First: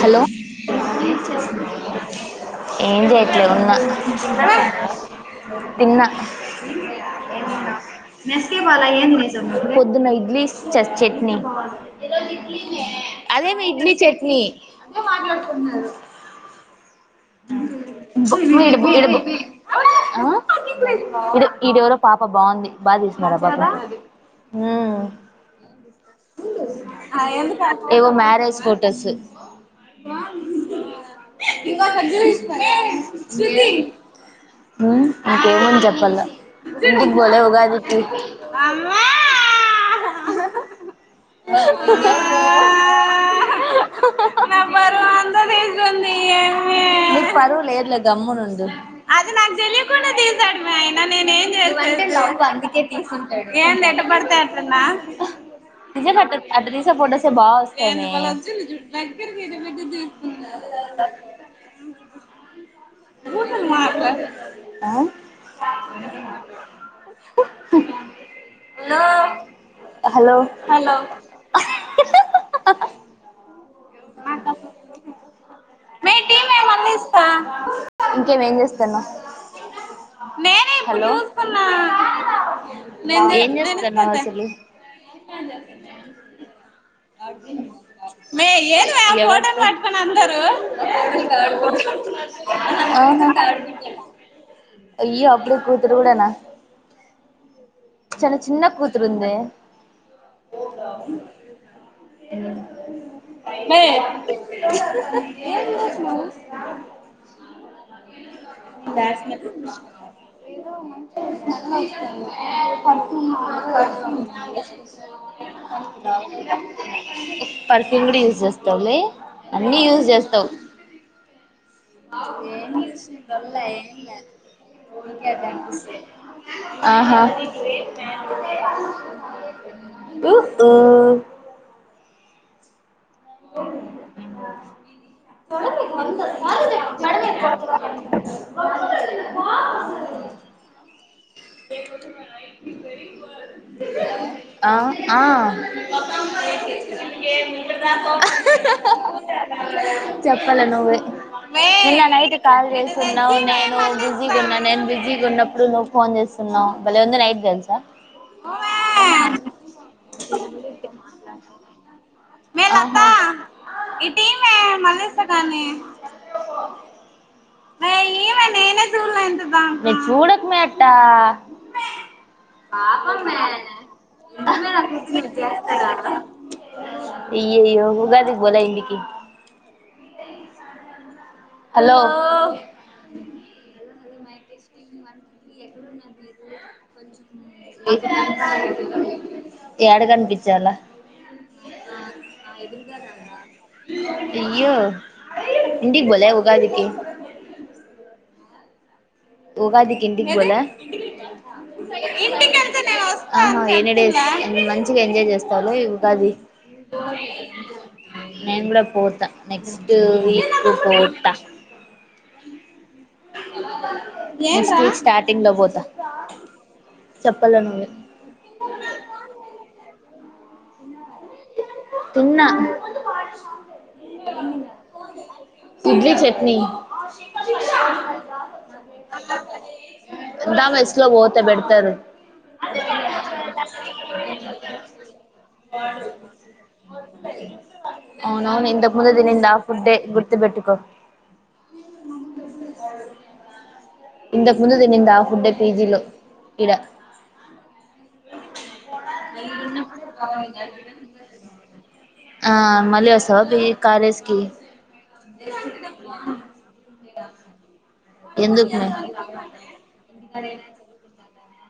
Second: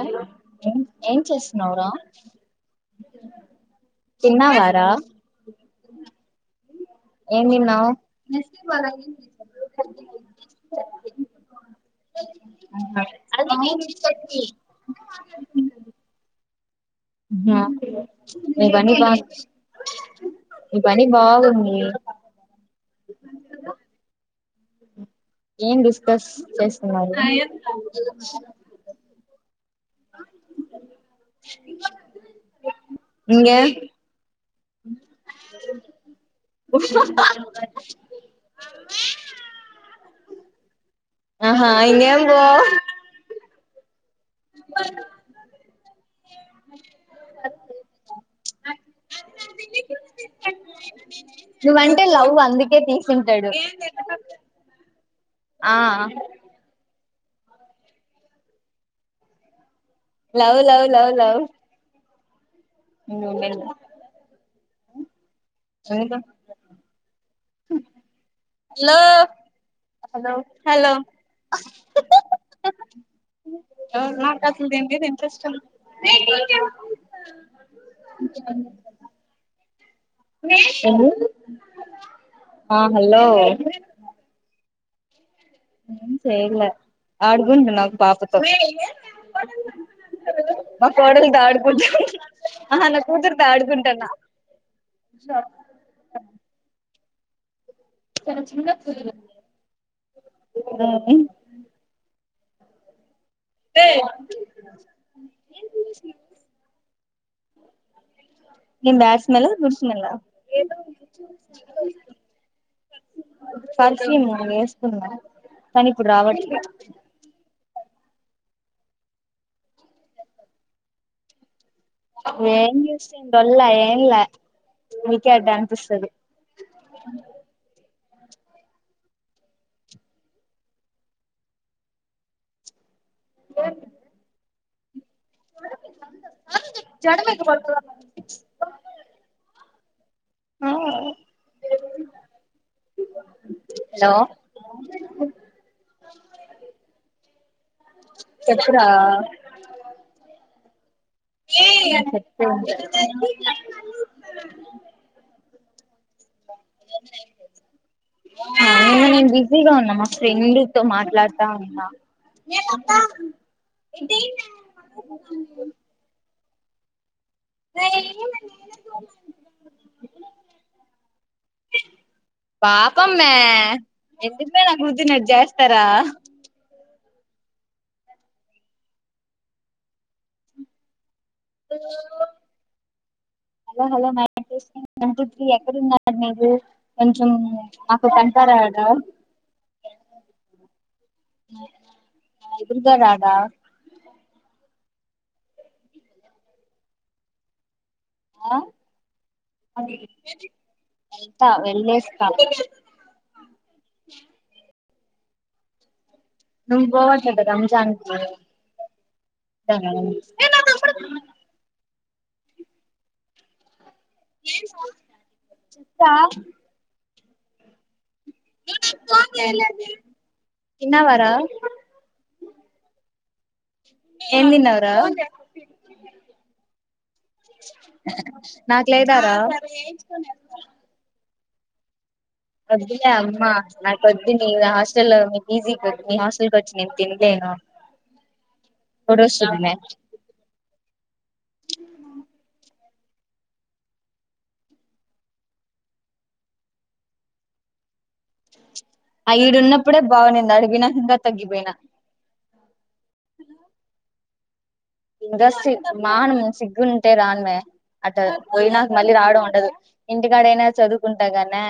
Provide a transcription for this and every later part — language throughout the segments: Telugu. హలో ఏం చేస్తున్నారు ఏం చేయట్లేదు ఉన్నా తిన్నావారా తిన్నా ఏం తిన్నావ్ పొద్దున్న ఇడ్లీ చ చట్నీ [unintelligible] మిస్ అయింది అట్లే మాట్లాడుకుంటనారు మ ఈడ ఇవన్నీ ఈడ పా ఆ ఇ ఇడెవరో పాప బాగుంది బాతీసినారు ఆ పాప ని మ్మ్ ఏం డిస్కస్ చేస్తున్నారు ఏవో మ్యారేజ్ ఫొటోస్ ఇంగే మ్మ్ నాకేమని చెప్పల్ల ఇంటికి పోల ఉగాది కి ఆహా ఇంగేం పో నా బరువు అంతా తీసుకుంది ఏమి నీకు పరువు లేదులే గమ్మునుండు [unintelligible] నువ్వంటే లవ్ అందుకే తీసుంటడు తీసింటాడు ఆ నిజంగ అట్ట తీసే ఫోటోస్ తీస్తే బాగొస్తాయి లవ్ లవ్ లవ్ లవ్ మే ఆ ఎందుకు హలో హలో హలో ఎవరు మాట్లాడకుంటే ఏంటి ఇంట్రెస్ట్ ఇంకేం ఏం చేస్తన్నావ్ ఉంది హలో ఆ హలో ఏం చేస్తున్నావ్ అసలు ఏం చేయలే ఆడుకుంటన్న ఒక పాపతో మే ఏనుమే ఆ ఫోటోను పట్టుకొని అందరూ మా కోడలు తో ఆడుకుంటు అహ నా కూతురు అవునా తో ఆడుకుంటు టన్న అయ్యో అప్పుడే కూతురు కూడనా చాలా చిన్న కూతురుందే మ్మ్ మే ఏం బ్యాడ్ స్మెల్లా గుడ్ స్మెల్లా పర్ఫ్యూమ్ పర్ఫ్యూమ్ వేసుకున్నా కానీ ఇప్పుడు రావట్లే పర్ ఫ్యూమ్ కూడ యూజ చేస్తావులే అన్ని యూస్ చేస్తవు ఏం చేస్తేం డొల్ల ఏం ల ఆహా ఉ ఊ కిరన్ ఆ ఆ ఆ [unintelligible] చెప్పురా చెప్పాలి నువ్వే నిన్న నైట్ చెప్పు కాల్ చేసింది నేను బిజీ ఉన్నా నేను బిజీ ఉన్న ఇప్పుడు నువ్వు ఫోన్ చేస్తున్నావు భళ్లే ఉంది నైట్ తెలుసా నిన్న నేను బిజీగా ఉన్నా మా ఫ్రెండ్తో మాట్లాడుతా ఉన్నా [unintelligible] [unintelligible] [unintelligible] [unintelligible] పాపమ్మే ఎందుకుమే నా కూతుర్నట్టు చేస్తారా ఇ ఇ ఉగాది పోలే ఇంటికి హలో హలో హలో ఎక్కడన్నారు మీరు ఇంట్లో ఉన్న అప్పుడు కంసారటా ఏడ కనిపిచ్చల్ల ఎదురుగారాడా అయ్యో ఇంటికి పోలే ఉగాదికి అ ఉగాదికి ఇంటికి పోలే వెళ్తా వెళ్ళేస్తా ఆహా ఎన్ని డేస్ మంచిగా ఎంజాయ్ చేస్తావులే ఈ ఉగాది నువ్వు పోవట్లేదా రంజాన్ కి నేను కూడా కూడా పోతా నెక్స్ట్ వీక్ పోతా [inaudible] నెక్స్ట్ వీక్ స్టార్టింగ్ లో పోత చెప్తా చెప్పల్ల నువ్వే [unintelligible] తిన్నావారా తున్నా ఏం తిన్నావు రా ఇడ్లీ చట్నీ నాకు లేదా రా మెస్ లో పోతే దా పెడతారు వద్దులే అమ్మా నాకు కద్దని హాస్టెల్ పీజి వద్ హాస్టెల్ కొచ్చి అవునవును ఇంతక ముందు తినింది ఆ ఫోటోషూట్ ఫుడ్డే గుర్తుబెట్టుకో ఉనా ఇంతకుముందు తినింది ఆ ఫుడ్డే పీజీలో ఇడ ఆ ఈడు ఉన్నప్పుడే బాగునింది అడిగికి పోయినాంక ఇంకా తగ్గిపోయినా ఆ మళ్లీ వస్తావా పీజీ కాలేజ్ కి ఇంకా సి మానం సిగ్గుంటే రాను మే అట్ పోయి ఎందుకు మే నాకు మళ్ళీ రావడం ఉండదు ఇంటికాడయినా చదువుకుంటా గనే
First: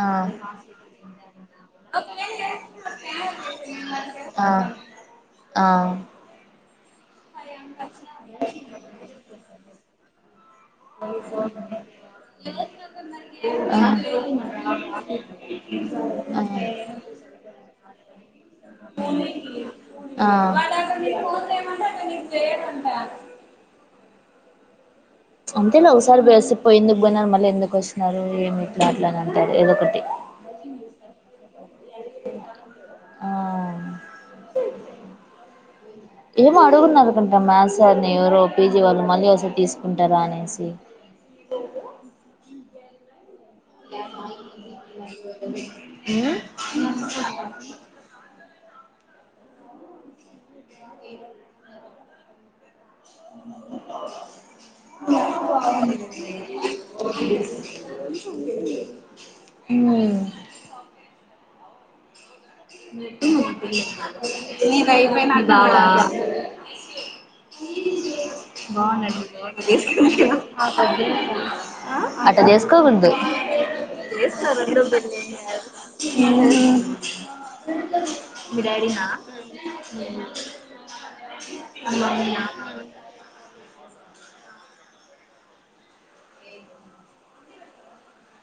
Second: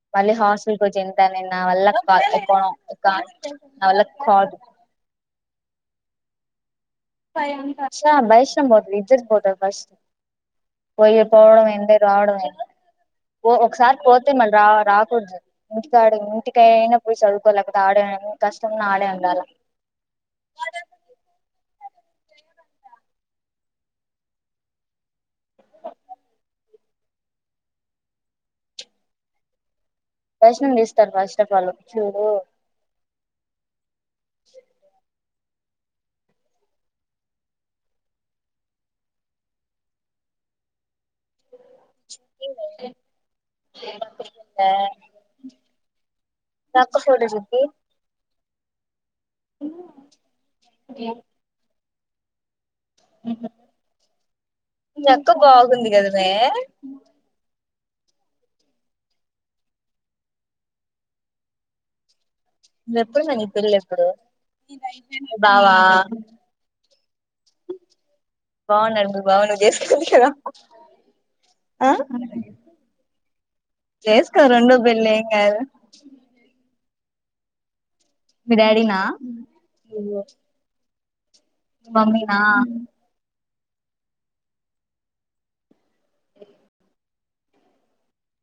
ఆ మళ్ళీ హాస్టల్ కొచ్చేంత నేను నావల్ల కా ఒక ఒక నావల్ల ఆ కాదు [inaudible] ఆ చాన్ బయేషాన్ పోతది ఇజ్జత్ పోతది ఫస్ట్ [inaudible] పోయి పోవడం ఏంది రావడం ఏంది ఆ ఒకసారి పోతే మళ్ళీ రా రాకూడదు తాడు ఇంటికే అయినా పోయి చదువుకోలేక కదా ఆడ కష్టంలో ఆడే ఉండాల ఆ వాళ ఫోన్ చేయమంటే అ నేను చేయానంటా అంతేలా ఒకసారి బసి పోయి ఎందుకు పోయినారు మళ్ళీ ఎందుకు వస్తున్నారు ఏమి ఎట్లా అట్లా అంటారు ఏదో ఒకటి దర్శనం తీస్తారు ఫస్ట్ ఆఫ్ ఆల్ చూడు ఆ చెప్పు ఏమో అడుగున్నరు అనుకుంటా మ్యాథ్ సార్ని ఎవరో పీజీ వాళ్ళు మళ్ళీ వస్తే తీసుకుంటారా అనేసి [inaudible] నా అక్క ఫోటో చూపి ఉ [inaudible] మీ అక్క బాగుంది కదనే ఉ ఎప్పుడుమే నీ పెళ్లి ఎప్పుడు నీది మీ అయిపోయినాక బావా రావా [unintelligible] బాగున్నాడు బాగు మీ బావ నువ్వు చేసుకోవాలి కదా ఆట చేసుకోకుందు చేసుకో రెండో వేస్తస్తారంద పెళ్లి బన్న ఏం కాదు మీ డాడీనా నా మీ మమ్మీనా ఇ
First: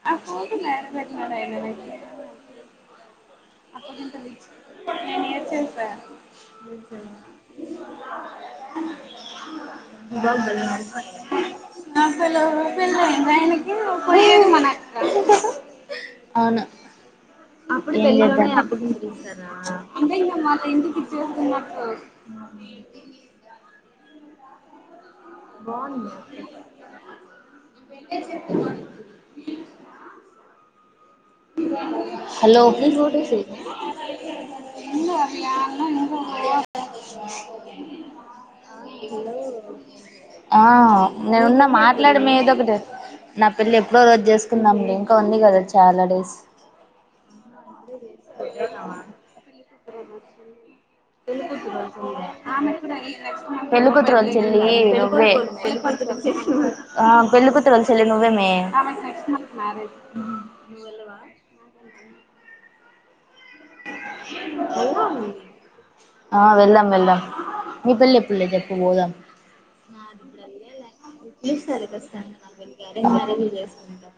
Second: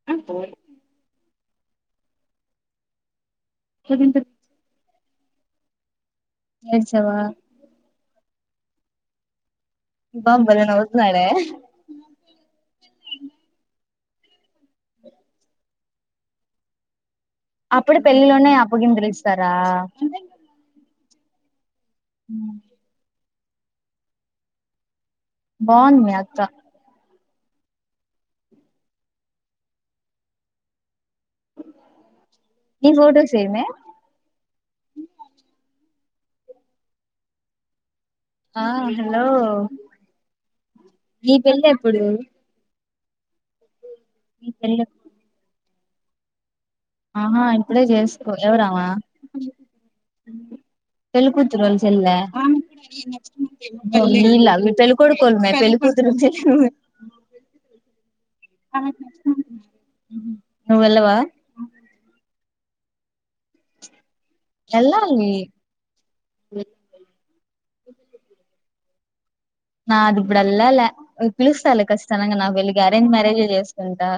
ఆ పోతుంద పె అ అప్పుంత నను నర్చే సార్ ఏడ్చావా మీ బావ బజ భలే నవ్వుతున్నాడే ప ప్ర మన అవును అప్పుడు అప్పుడే పెళ్ పెళ్లిలోనే అ అప్పగింతలు ఇస్తారా న్న బాగుందింది అత్త చె హలో నీ ఫొటోస్ ఏమే ఇంకా ఆ హలో ఆ నీ నేనున్న పెళ్లి ఎప్పుడు మాట్లాడ మీ నీ ఏదో ఒకటి నా పెళ్లి జ చేసుకుందాం పెళ్లి ఇంకా ఉంది కదా చాలా డేస్ ఆహా ఇప్పుడే చేసుకో ఎవరమా చెల్లె ప్రదర్శన వెళ్లికుత్రరుం వీళ్ళ మీ చెల్లి పెళ్ళికొడుకోళ్ళు మే పెళ్ళికూతురు పెళ్ళపుతులు ను మజ్ వెళ్ నువ్వు వెళ్ళవా వెళ్ళాలి ఆ వెళ్ళం వెళ్లాం మీ పిల్ల పిల్ల చెప్పు పోదాం నా అది బడల్ల చేసుకుంటా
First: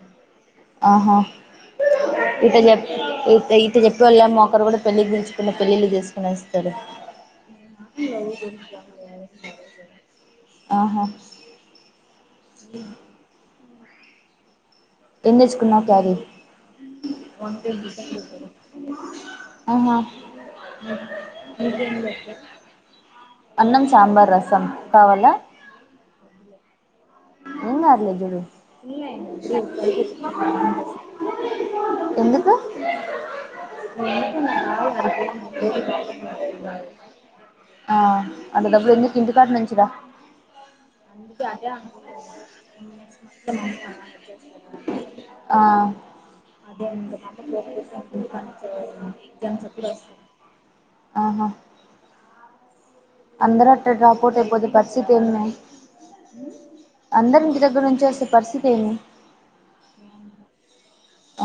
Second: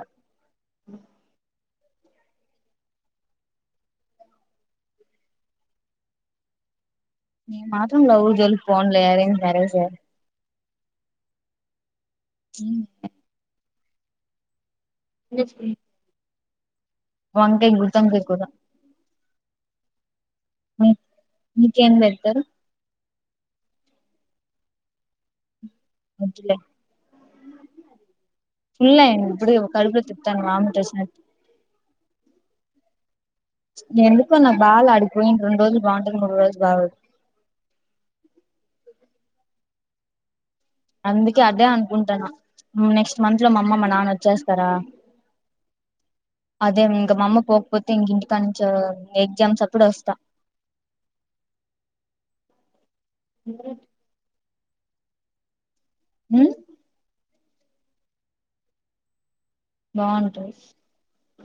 అ మహా ఇత చెప్ ఇత చెప్పే వాళ్ళ ఏమోొ ఒకరు కూడా పెళ్ళి దచుకున్న పెళ్ళిళ్ళు చేసుకుని ఇస్తాారు నేను మాత్రం లవ్ జోలికి పోనులే అరేంజ్ మ్యారేజే ఆహా ఇ ఎె చకున్నా క్యార వంకాయ గుత్తి వంకాయ కూర ఆహా మీకేం పెళ్తారు అన్నం సాంబార్ రసం పవాల అంటలే ఇంగ్ార్లే జడు అయ్యింది ఇప్పుడే కడుపులో తిప్పుతాంది వామిట్ వచ్చినట్టు ఎందుకు ఎందుకో నాకు బాలే ఆడికి పోయిన రెండు రోజులు బాగుంటది మూడు రోజులు బాగోదు ఆ అంటే డబ్బులు ఎన్ని కింటికాటు నుంచిదా అందుకే అదే అన్ ాను నెక్స్ట్ మంత్ లో మా అమ్మమ్ మా నాన్న వచ్చేస్తారా ఆ అదే ఇంక మామ్మ పోకపోతే ఇంక ఇంటికా నుంచ ఎగ్జామ్స్ అప్పుడ వస్తా ఆహా అందరాట డప్ట్ ఎతే పరిసి తనున్నా ఉమ్ అందరి ఇ గురుంచి పరిస్థితి ఏ మీ బాగుంటాయి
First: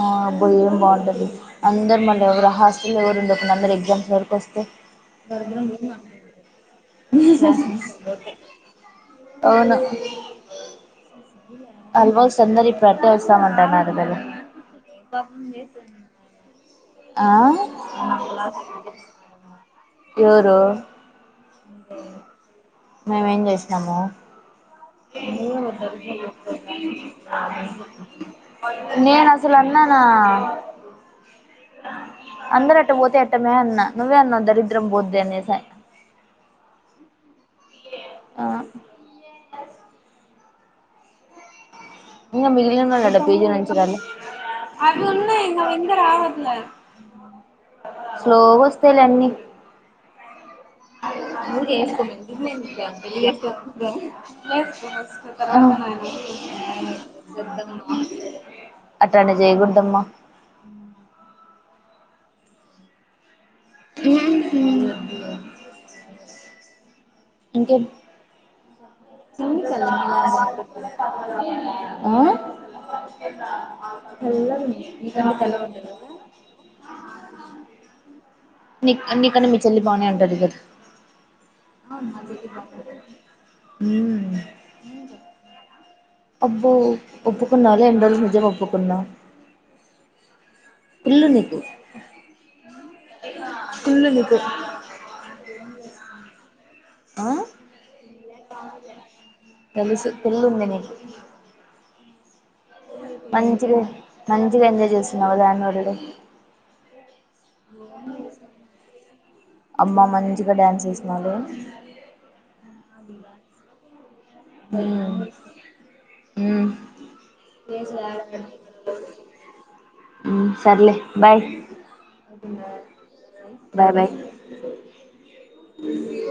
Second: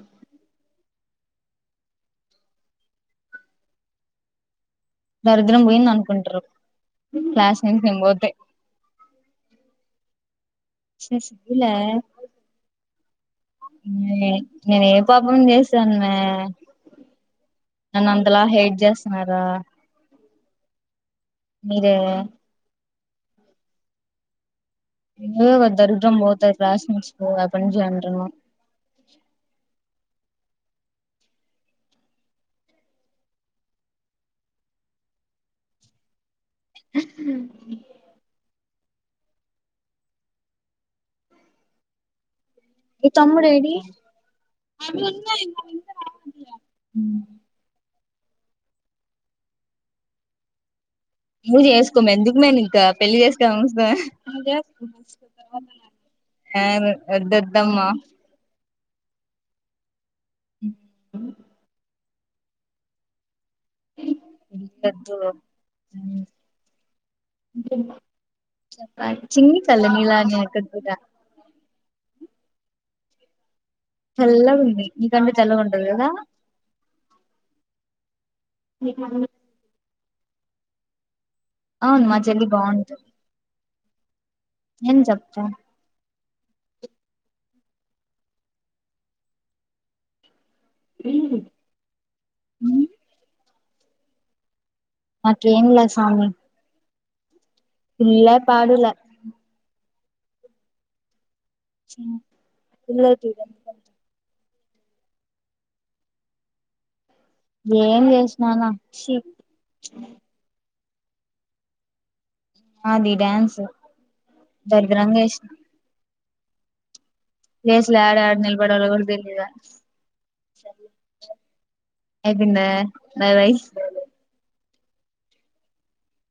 ఆబ్ బయం బాగుంట అందరరు మళ్ళీ ఎవరు హాస్టల్ ఎవరు ఉండ ఒకడా అందరు ఎగ్జామ్పుల్ వరకు వస్తే దరిద్రం పోయింది అనుకుంటారు క్లాస్ నుంచి నేను పోతే అవు నాకు ఛీ సిగ్గులే అల్వా సందరి ప్ర అట్టే వసామంటాన్నారుద నేను ఏ పాపం చేసాను ఆ చేస్తున్నారా ఎవరు మీరే మేమేం చేసినాము ఏ దరిద్రం పోత క్లాస్మట్స్ పోవ అడు జయంట నేను అసలు అన్నా నా అందరు అట్ట పోతే ఎట్టమే అన్నా నువ్వే అన్నావ్ దరిద్రం పోద్ది అన్నేసి అ ఇంగ మీ మిగిలిందంట పి జీ తమ్ముడేడి అనుసరాలు అదిన్నాయ్ నావింగ రావట్లే మ్ స్లో గోస్తేయ్ లే అన్ని నువ్వు చేసుకో మే ఎందుకు మే నీకు పెళ్లి అ చేసుకోవాలనిపిస్తే నువ్వు చేసుకో అ ఆ చెత్త వద్దద్దమ్మా అటాంటివి జైకుడదమ్మ మ్ ఇంకేం ఇంకేంటి ఆ కూడా చల్లగా ఉంది నీకంటే చల్లగా చల్లగుంది ఉంటది కదా నిక్ నీకన్న మీ చెల్లి బానే ఉంటది కదా అవును మా చెల్లి బావుంటు ఊ మ్ ఏం జెప్తా అబ్బో ఒప్పుకున్నావ్ లే ఎండ్రోజులకి నిజం ఒప్పుకున్నావ్ కుళ్ళునికు నాకెమ్లా సామి ఆ ఇల్లా పాడులే తెలిసు కుళ్ళుంది నికి పిల్లలకి మంచిగా ఎంజాయ్ చేస్తున్నావ్ కదా అన్యూల్ డే ఏం చేసినానా ఛీ అమ్మ మంచిగా డాన్స్ ఎసి న లో అది డ్యాన్స్ దరిద్రంగా ఎస్ ఉమ్ లో యాడ యాడ నిలబడాలో కూడా తెలీదు ఉమ్ సర్లే బాయ్ అయిపోయిందా బాయ్ బాయ్ బాబాయ్